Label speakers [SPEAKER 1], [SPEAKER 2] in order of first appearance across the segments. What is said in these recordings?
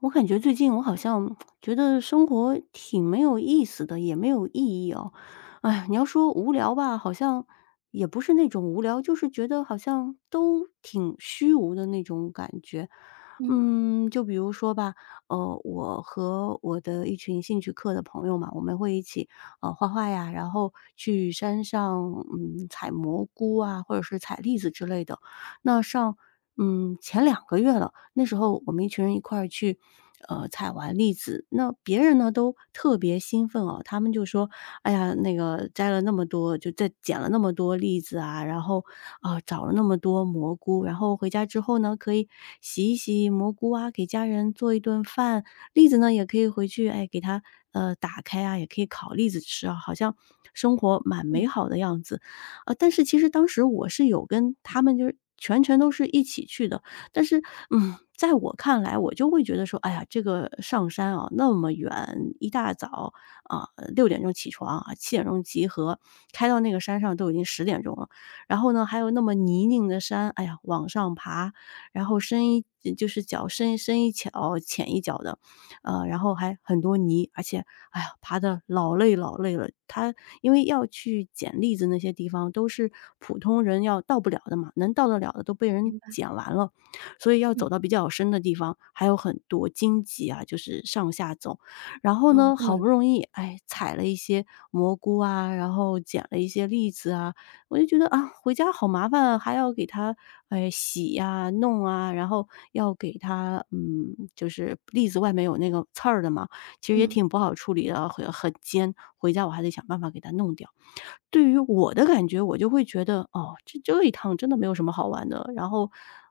[SPEAKER 1] 我感觉最近我好像觉得生活挺没有意思的，也没有意义哦。哎，你要说无聊吧，好像也不是那种无聊，就是觉得好像都挺虚无的那种感觉。
[SPEAKER 2] 嗯
[SPEAKER 1] 就比如说吧，我和我的一群兴趣课的朋友嘛，我们会一起画画呀，然后去山上采蘑菇啊，或者是采栗子之类的。那上前2个月了，那时候我们一群人一块儿去，采完栗子，那别人呢都特别兴奋哦，他们就说：“哎呀，那个摘了那么多就再捡了那么多栗子啊，然后，啊，找了那么多蘑菇，然后回家之后呢，可以洗一洗蘑菇啊，给家人做一顿饭，栗子呢也可以回去，哎，给它，打开啊，也可以烤栗子吃啊，好像生活蛮美
[SPEAKER 2] 嗯，
[SPEAKER 1] 好的样子。”但是其实当时我是有跟他们就是全程都是一起去的，但是，在我看来，我就会觉得说，哎呀，这个上山啊，那么远，一大早啊，6点钟起床啊，7点钟集合，开到那个山上都已经10点钟了。然后呢，还有那么泥泞的山，哎呀，往上爬，然后就是脚深深一脚浅一脚的，然后还很多泥，而且哎呀，爬得老累老累了。他因为要去捡栗子那些地方都是普通人要到不了的嘛，能到得了的都被人
[SPEAKER 2] 明白。
[SPEAKER 1] 捡完了，所以要
[SPEAKER 2] 嗯。
[SPEAKER 1] 走到比较深的地方，还有很多荆棘啊，就是上下走。然后
[SPEAKER 2] 哦，
[SPEAKER 1] 呢，
[SPEAKER 2] 这么
[SPEAKER 1] 好
[SPEAKER 2] 难。
[SPEAKER 1] 不容易，哎，采了一些蘑菇啊，然后捡了一些栗子啊，我就觉得啊，回家好麻烦啊，还要给它，哎，洗呀、弄啊，然后要给它，就是栗子外面有那个刺儿的嘛，其实也
[SPEAKER 2] 嗯
[SPEAKER 1] 挺不好处理的，很尖。回家我还得想办法给它弄掉。对于我的感觉，我就会觉得，哦，这一趟真的没有什么好玩的，然后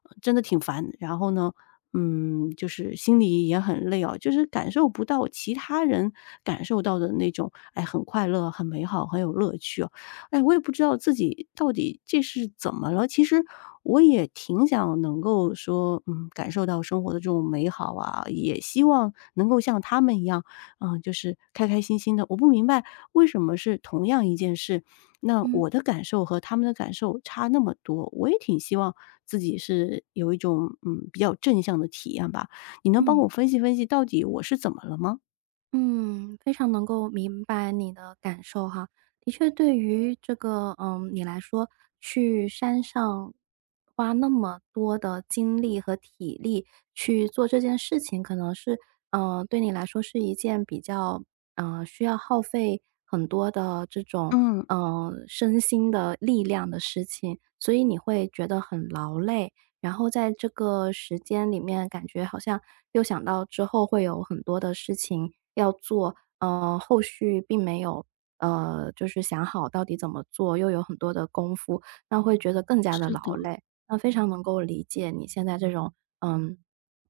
[SPEAKER 1] 真的挺烦，然后呢，就是心里也很累哦，就是感受不到其他人感受到的那种，哎，很快乐、很美好、很有乐趣哦。哎，我也不知道自己到底这是怎么了。其实我也挺想能够说，感受到生活的这种美好啊，也希望能够像他们一样，就是开开心心的。我不明白为什么是同样一件事，那
[SPEAKER 2] 嗯
[SPEAKER 1] 我的感受和他们的感受差那么多，我也挺希望自己是有一种，比较正向的体验吧。你能帮
[SPEAKER 2] 嗯
[SPEAKER 1] 我分析分析到底我是怎么了吗？
[SPEAKER 2] 嗯，非常能够明白你的感受哈。的确，对于这个，你来说，去山上花那么多的精力和体力去做这件事情，可能是，对你来说是一件比较，需要耗费很多的这种，
[SPEAKER 1] 嗯，
[SPEAKER 2] 身心的力量的事情，所以你会觉得很劳累。然后在这个时间里面，感觉好像又想到之后会有很多的事情要做，后续并没有，就是想好到底怎么做，又有很多的功夫，那会觉得更加的
[SPEAKER 1] 是的，
[SPEAKER 2] 劳累。那非常能够理解你现在这种，嗯，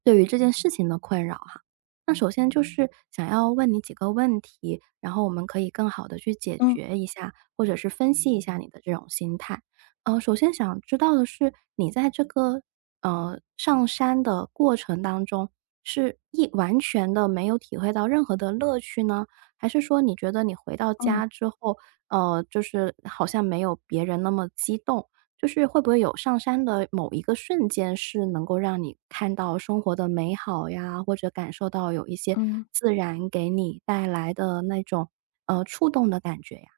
[SPEAKER 2] 对于这件事情的困扰哈。那首先就是想要问你几个问题，然后我们可以更好的去解
[SPEAKER 1] 嗯
[SPEAKER 2] 决一下，或者是分析一下你的这种心态。首先想知道的是，你在这个，上山的过程当中，是一完全的没有体会到任何的乐趣呢？还是说你觉得你回到
[SPEAKER 1] 嗯
[SPEAKER 2] 家之后，就是好像没有别人那么激动？就是会不会有上山的某一个瞬间是能够让你看到生活的美好呀，或者感受到有一些
[SPEAKER 1] 嗯。
[SPEAKER 2] 自然给你带来的那种，触动的感觉呀？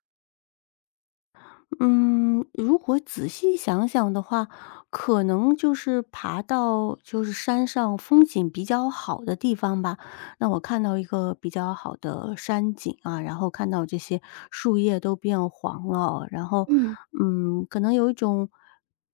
[SPEAKER 1] 嗯，如果仔细想想的话，可能就是爬到就是山上风景比较好的地方吧。那我看到一个比较好的山景啊，然后看到这些树叶都变黄了，然后，
[SPEAKER 2] 嗯，
[SPEAKER 1] 可能有一种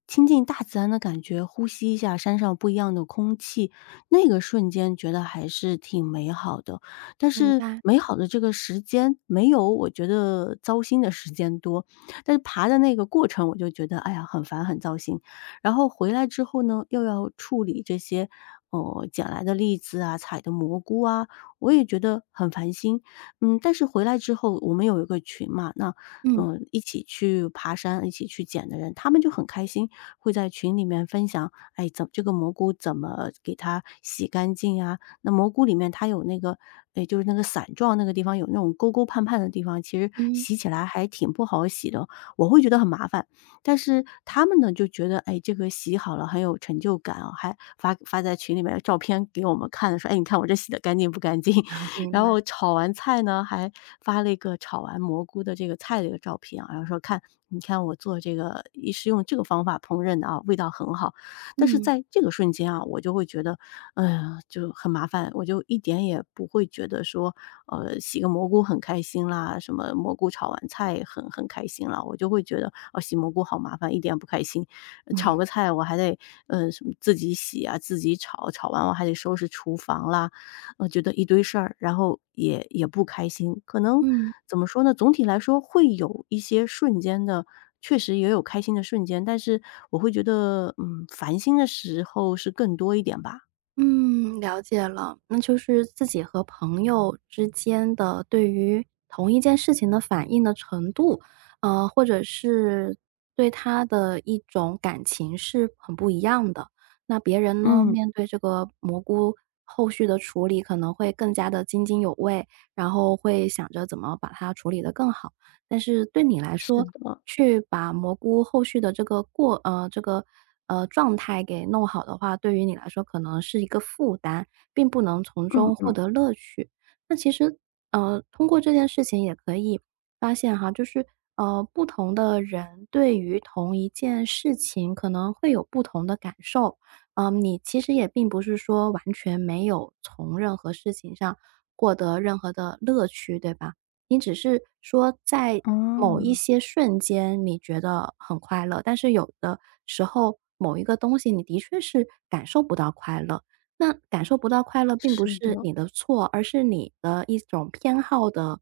[SPEAKER 1] 亲近大自然的感觉，呼吸一下山上不一样的空气，那个瞬间觉得还是挺美好的。但
[SPEAKER 2] 明
[SPEAKER 1] 是
[SPEAKER 2] 白。
[SPEAKER 1] 美好的这个时间没有我觉得糟心的时间多。但是爬的那个过程我就觉得，哎呀，很烦很糟心。然后回来之后呢，又要处理这些哦，捡来的栗子啊、采的蘑菇啊，我也觉得很烦心。但是回来之后我们有一个群嘛，那，
[SPEAKER 2] 嗯。
[SPEAKER 1] 一起去爬山、一起去捡的人，他们就很开心，会在群里面分享，哎，这个蘑菇怎么给它洗干净啊？那蘑菇里面它有那个，哎，就是那个伞状那个地方有那种沟沟盼盼的地方，其实
[SPEAKER 2] 嗯。
[SPEAKER 1] 洗起来还挺不好洗的。我会觉得很麻烦。但是他们呢，就觉得，哎，这个洗好了很有成就感啊，还发在群里面照片给我们看，说，哎，你看我这洗的干净不干净？
[SPEAKER 2] 明
[SPEAKER 1] 然
[SPEAKER 2] 白。
[SPEAKER 1] 后炒完菜呢，还发了一个炒完蘑菇的这个菜的一个照片啊，然后说看，你看我做这个也是用这个方法烹饪的啊，味道很好。但是
[SPEAKER 2] 嗯。
[SPEAKER 1] 在这个瞬间啊，我就会觉得哎呀，就很麻烦。我就一点也不会觉得说，洗个蘑菇很开心啦，什么蘑菇炒完菜很开心啦，我就会觉得，哦，洗蘑菇好麻烦，一点也不开心。炒个菜我还得，什么自己洗啊，自己炒，炒完我还得收拾厨房啦，我觉得一堆事儿，然后也不开心。可能
[SPEAKER 2] 嗯。
[SPEAKER 1] 怎么说呢？总体来说会有一些瞬间的。确实也有开心的瞬间，但是我会觉得，烦心的时候是更多一点吧。
[SPEAKER 2] 嗯，了解了。那就是自己和朋友之间的对于同一件事情的反应的程度，或者是对他的一种感情是很不一样的。那别人呢，
[SPEAKER 1] 嗯，
[SPEAKER 2] 面对这个蘑菇后续的处理可能会更加的津津有味，然后会想着怎么把它处理得更好。但是对你来
[SPEAKER 1] 是
[SPEAKER 2] 说，
[SPEAKER 1] 的。
[SPEAKER 2] 去把蘑菇后续的这个过呃，这个，呃，状态给弄好的话，对于你来说可能是一个负担，并不能从中
[SPEAKER 1] 嗯
[SPEAKER 2] 获
[SPEAKER 1] 嗯
[SPEAKER 2] 得乐趣。那其实，通过这件事情也可以发现哈，就是，不同的人对于同一件事情可能会有不同的感受。嗯，你其实也并不是说完全没有从任何事情上获得任何的乐趣，对吧？你只是说在
[SPEAKER 1] 嗯，
[SPEAKER 2] 某一
[SPEAKER 1] 哦，
[SPEAKER 2] 些瞬间你觉得很快乐，但是有的时候某一个东西你的确是感受不到快乐。那感受不到快乐并不
[SPEAKER 1] 是
[SPEAKER 2] 是
[SPEAKER 1] 的，
[SPEAKER 2] 你的错，而是你的一种偏好的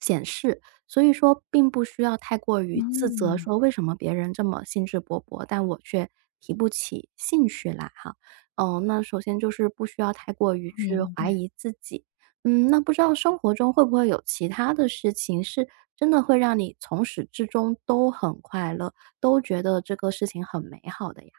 [SPEAKER 2] 显示。所以说并不需要太过于自责，
[SPEAKER 1] 嗯，
[SPEAKER 2] 说为什么别人这么兴致勃勃，但我却提不起兴趣来哈。嗯，那首先就是不需要太过于去
[SPEAKER 1] 明
[SPEAKER 2] 怀
[SPEAKER 1] 白。
[SPEAKER 2] 疑自己。嗯，那不知道生活中会不会有其他的事情，是真的会让你从始至终都很快乐，都觉得这个事情很美好的呀？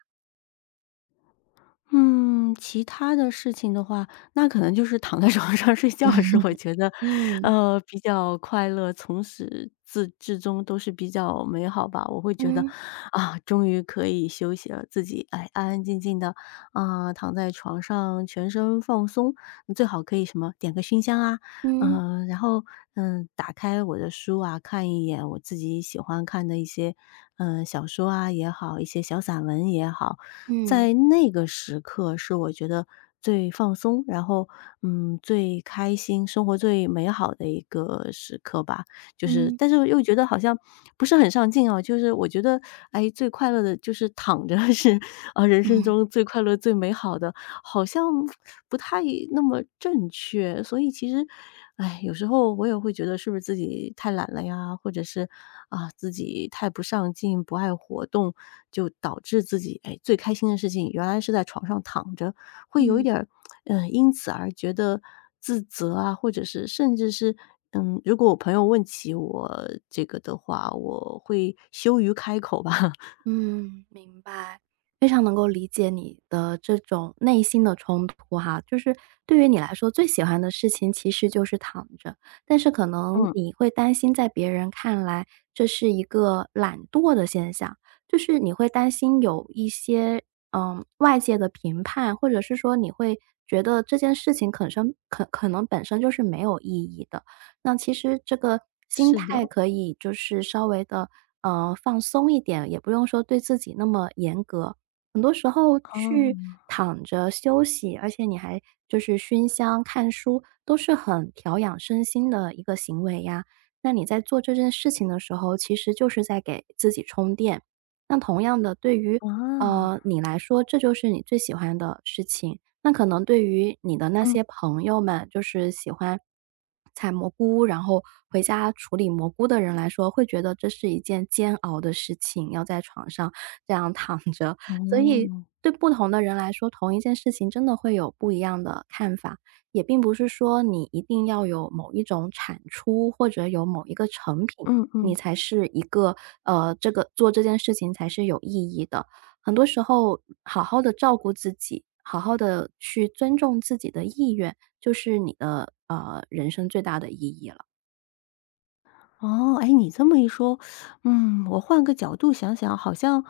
[SPEAKER 1] 嗯，其他的事情的话，那可能就是躺在 床上睡觉
[SPEAKER 2] 嗯
[SPEAKER 1] 是我觉得，
[SPEAKER 2] 嗯。
[SPEAKER 1] 比较快乐，从始至终都是比较美好吧。我会觉得，
[SPEAKER 2] 嗯
[SPEAKER 1] 啊，终于可以休息了，自己哎安安静静的啊、躺在床上全身放松，最好可以什么点个熏香啊，
[SPEAKER 2] 嗯
[SPEAKER 1] 然后打开我的书啊，看一眼我自己喜欢看的一些小说啊也好，一些小散文也好。
[SPEAKER 2] 嗯
[SPEAKER 1] 在那个时刻是我觉得最放松，然后，最开心，生活最美好的一个时刻吧。就是，
[SPEAKER 2] 嗯
[SPEAKER 1] 但是又觉得好像不是很上进啊。就是我觉得，哎，最快乐的就是躺着 是，啊，人生
[SPEAKER 2] 嗯
[SPEAKER 1] 中最快乐、最美好的。好像不太那么正确。所以其实，哎，有时候我也会觉得是不是自己太懒了呀，或者是啊自己太不上进、不爱活动，就导致自己哎最开心的事情原来是在床上躺着，会有一
[SPEAKER 2] 嗯。
[SPEAKER 1] 点儿因此而觉得自责啊，或者是甚至是。如果我朋友问起我这个的话，我会羞于开口吧。
[SPEAKER 2] 嗯，明白。非常能够理解你的这种内心的冲突哈。就是对于你来说，最喜欢的事情其实就是躺着，但是可能
[SPEAKER 1] 嗯，
[SPEAKER 2] 你会担心在别人看来这是一个懒惰的现象，就是你会担心有一些外界的评判，或者是说你会觉得这件事情可能可能本身就是没有意义的。那其实这个心
[SPEAKER 1] 是
[SPEAKER 2] 态
[SPEAKER 1] 的，
[SPEAKER 2] 可以就是稍微的，放松一点，也不用说对自己那么严格。很多时候去
[SPEAKER 1] 哦，
[SPEAKER 2] 躺着休息，而且你还就是熏香、看书，都是很调养身心的一个行为呀。那你在做这件事情的时候，其实就是在给自己充电。那同样的，对于，
[SPEAKER 1] 哇，
[SPEAKER 2] 你来说，这就是你最喜欢的事情。那可能对于你的那
[SPEAKER 1] 嗯，
[SPEAKER 2] 些朋友们，就是喜欢采蘑菇，然后回家处理蘑菇的人来说，会觉得这是一件煎熬的事情，要在床上这样躺着。所以
[SPEAKER 1] 哦，
[SPEAKER 2] 对不同的人来说，同一件事情真的会有不一样的看法，也并不是说你一定要有某一种产出或者有某一个成品，
[SPEAKER 1] 嗯
[SPEAKER 2] 你
[SPEAKER 1] 嗯，
[SPEAKER 2] 才是一个，这个做这件事情才是有意义的。很多时候好好的照顾自己，好好的去尊重自己的意愿，就是你的，人生最大的意义了。
[SPEAKER 1] 哦，哎，你这么一说，我换个角度想想，好像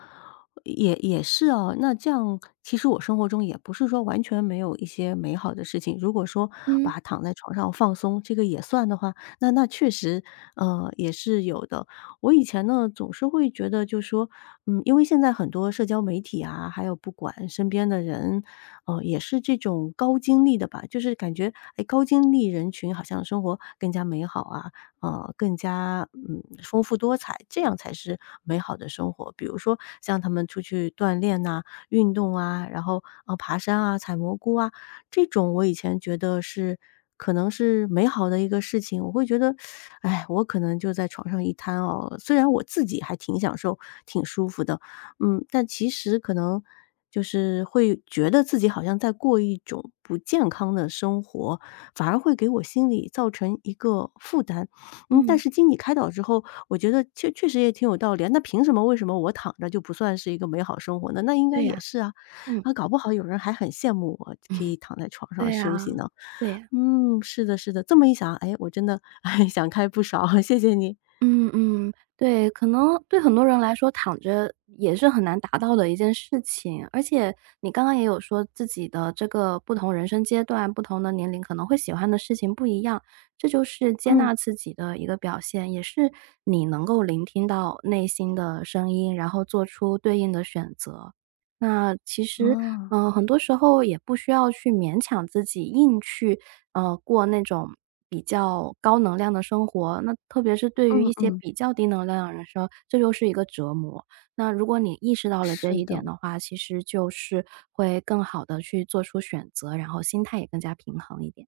[SPEAKER 1] 也是哦。那这样，其实我生活中也不是说完全没有一些美好的事情。如果说
[SPEAKER 2] 嗯。
[SPEAKER 1] 把躺在床上放松这个也算的话，那确实，也是有的。我以前呢，总是会觉得，就说，因为现在很多社交媒体啊，还有不管身边的人，也是这种高精力的吧，就是感觉，哎，高精力人群好像生活更加美好啊。更加丰富多彩，这样才是美好的生活。比如说像他们出去锻炼呐、运动啊，然后啊、爬山啊、采蘑菇啊，这种我以前觉得是可能是美好的一个事情，我会觉得，哎，我可能就在床上一瘫哦。虽然我自己还挺享受、挺舒服的，但其实可能就是会觉得自己好像在过一种不健康的生活，反而会给我心里造成一个负担。但
[SPEAKER 2] 嗯，
[SPEAKER 1] 是经你开导之后，我觉得确实也挺有道理啊。那凭什么为什么我躺着就不算是一个美好生活呢？那应该
[SPEAKER 2] 对
[SPEAKER 1] 也
[SPEAKER 2] 呀。
[SPEAKER 1] 是啊，
[SPEAKER 2] 嗯
[SPEAKER 1] 啊，搞不好有人还很羡慕我可以躺在床 上
[SPEAKER 2] 对呀，
[SPEAKER 1] 休息呢。
[SPEAKER 2] 对呀。
[SPEAKER 1] 嗯，是的，是的，这么一想，哎，我真的 哎，想开不少，谢谢你。
[SPEAKER 2] 嗯嗯，对，可能对很多人来说，躺着也是很难达到的一件事情。而且你刚刚也有说自己的这个不同人生阶段、不同的年龄可能会喜欢的事情不一样，这就是接
[SPEAKER 1] 嗯，
[SPEAKER 2] 纳自己的一个表现，也是你能够聆听到内心的声音，然后做出对应的选择。那其实，
[SPEAKER 1] 啊，
[SPEAKER 2] 嗯，很多时候也不需要去勉强自己硬去，过那种比较高能量的生活。那特别是对于
[SPEAKER 1] 嗯
[SPEAKER 2] 一些
[SPEAKER 1] 嗯，
[SPEAKER 2] 比较低能量的人说，这就是一个折磨。那如果你意识到了这
[SPEAKER 1] 是
[SPEAKER 2] 一
[SPEAKER 1] 的，
[SPEAKER 2] 点的话，其实就是会更好的去做出选择，然后心态也更加平衡一点。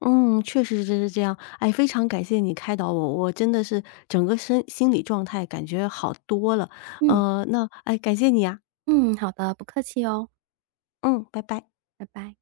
[SPEAKER 1] 嗯，确实是这样。哎，非常感谢你开导我，我真的是整个身心理状态感觉好多了。
[SPEAKER 2] 嗯。
[SPEAKER 1] 那哎，感谢你啊，
[SPEAKER 2] 嗯，好的，不客气哦。
[SPEAKER 1] 嗯，拜拜。
[SPEAKER 2] 拜拜。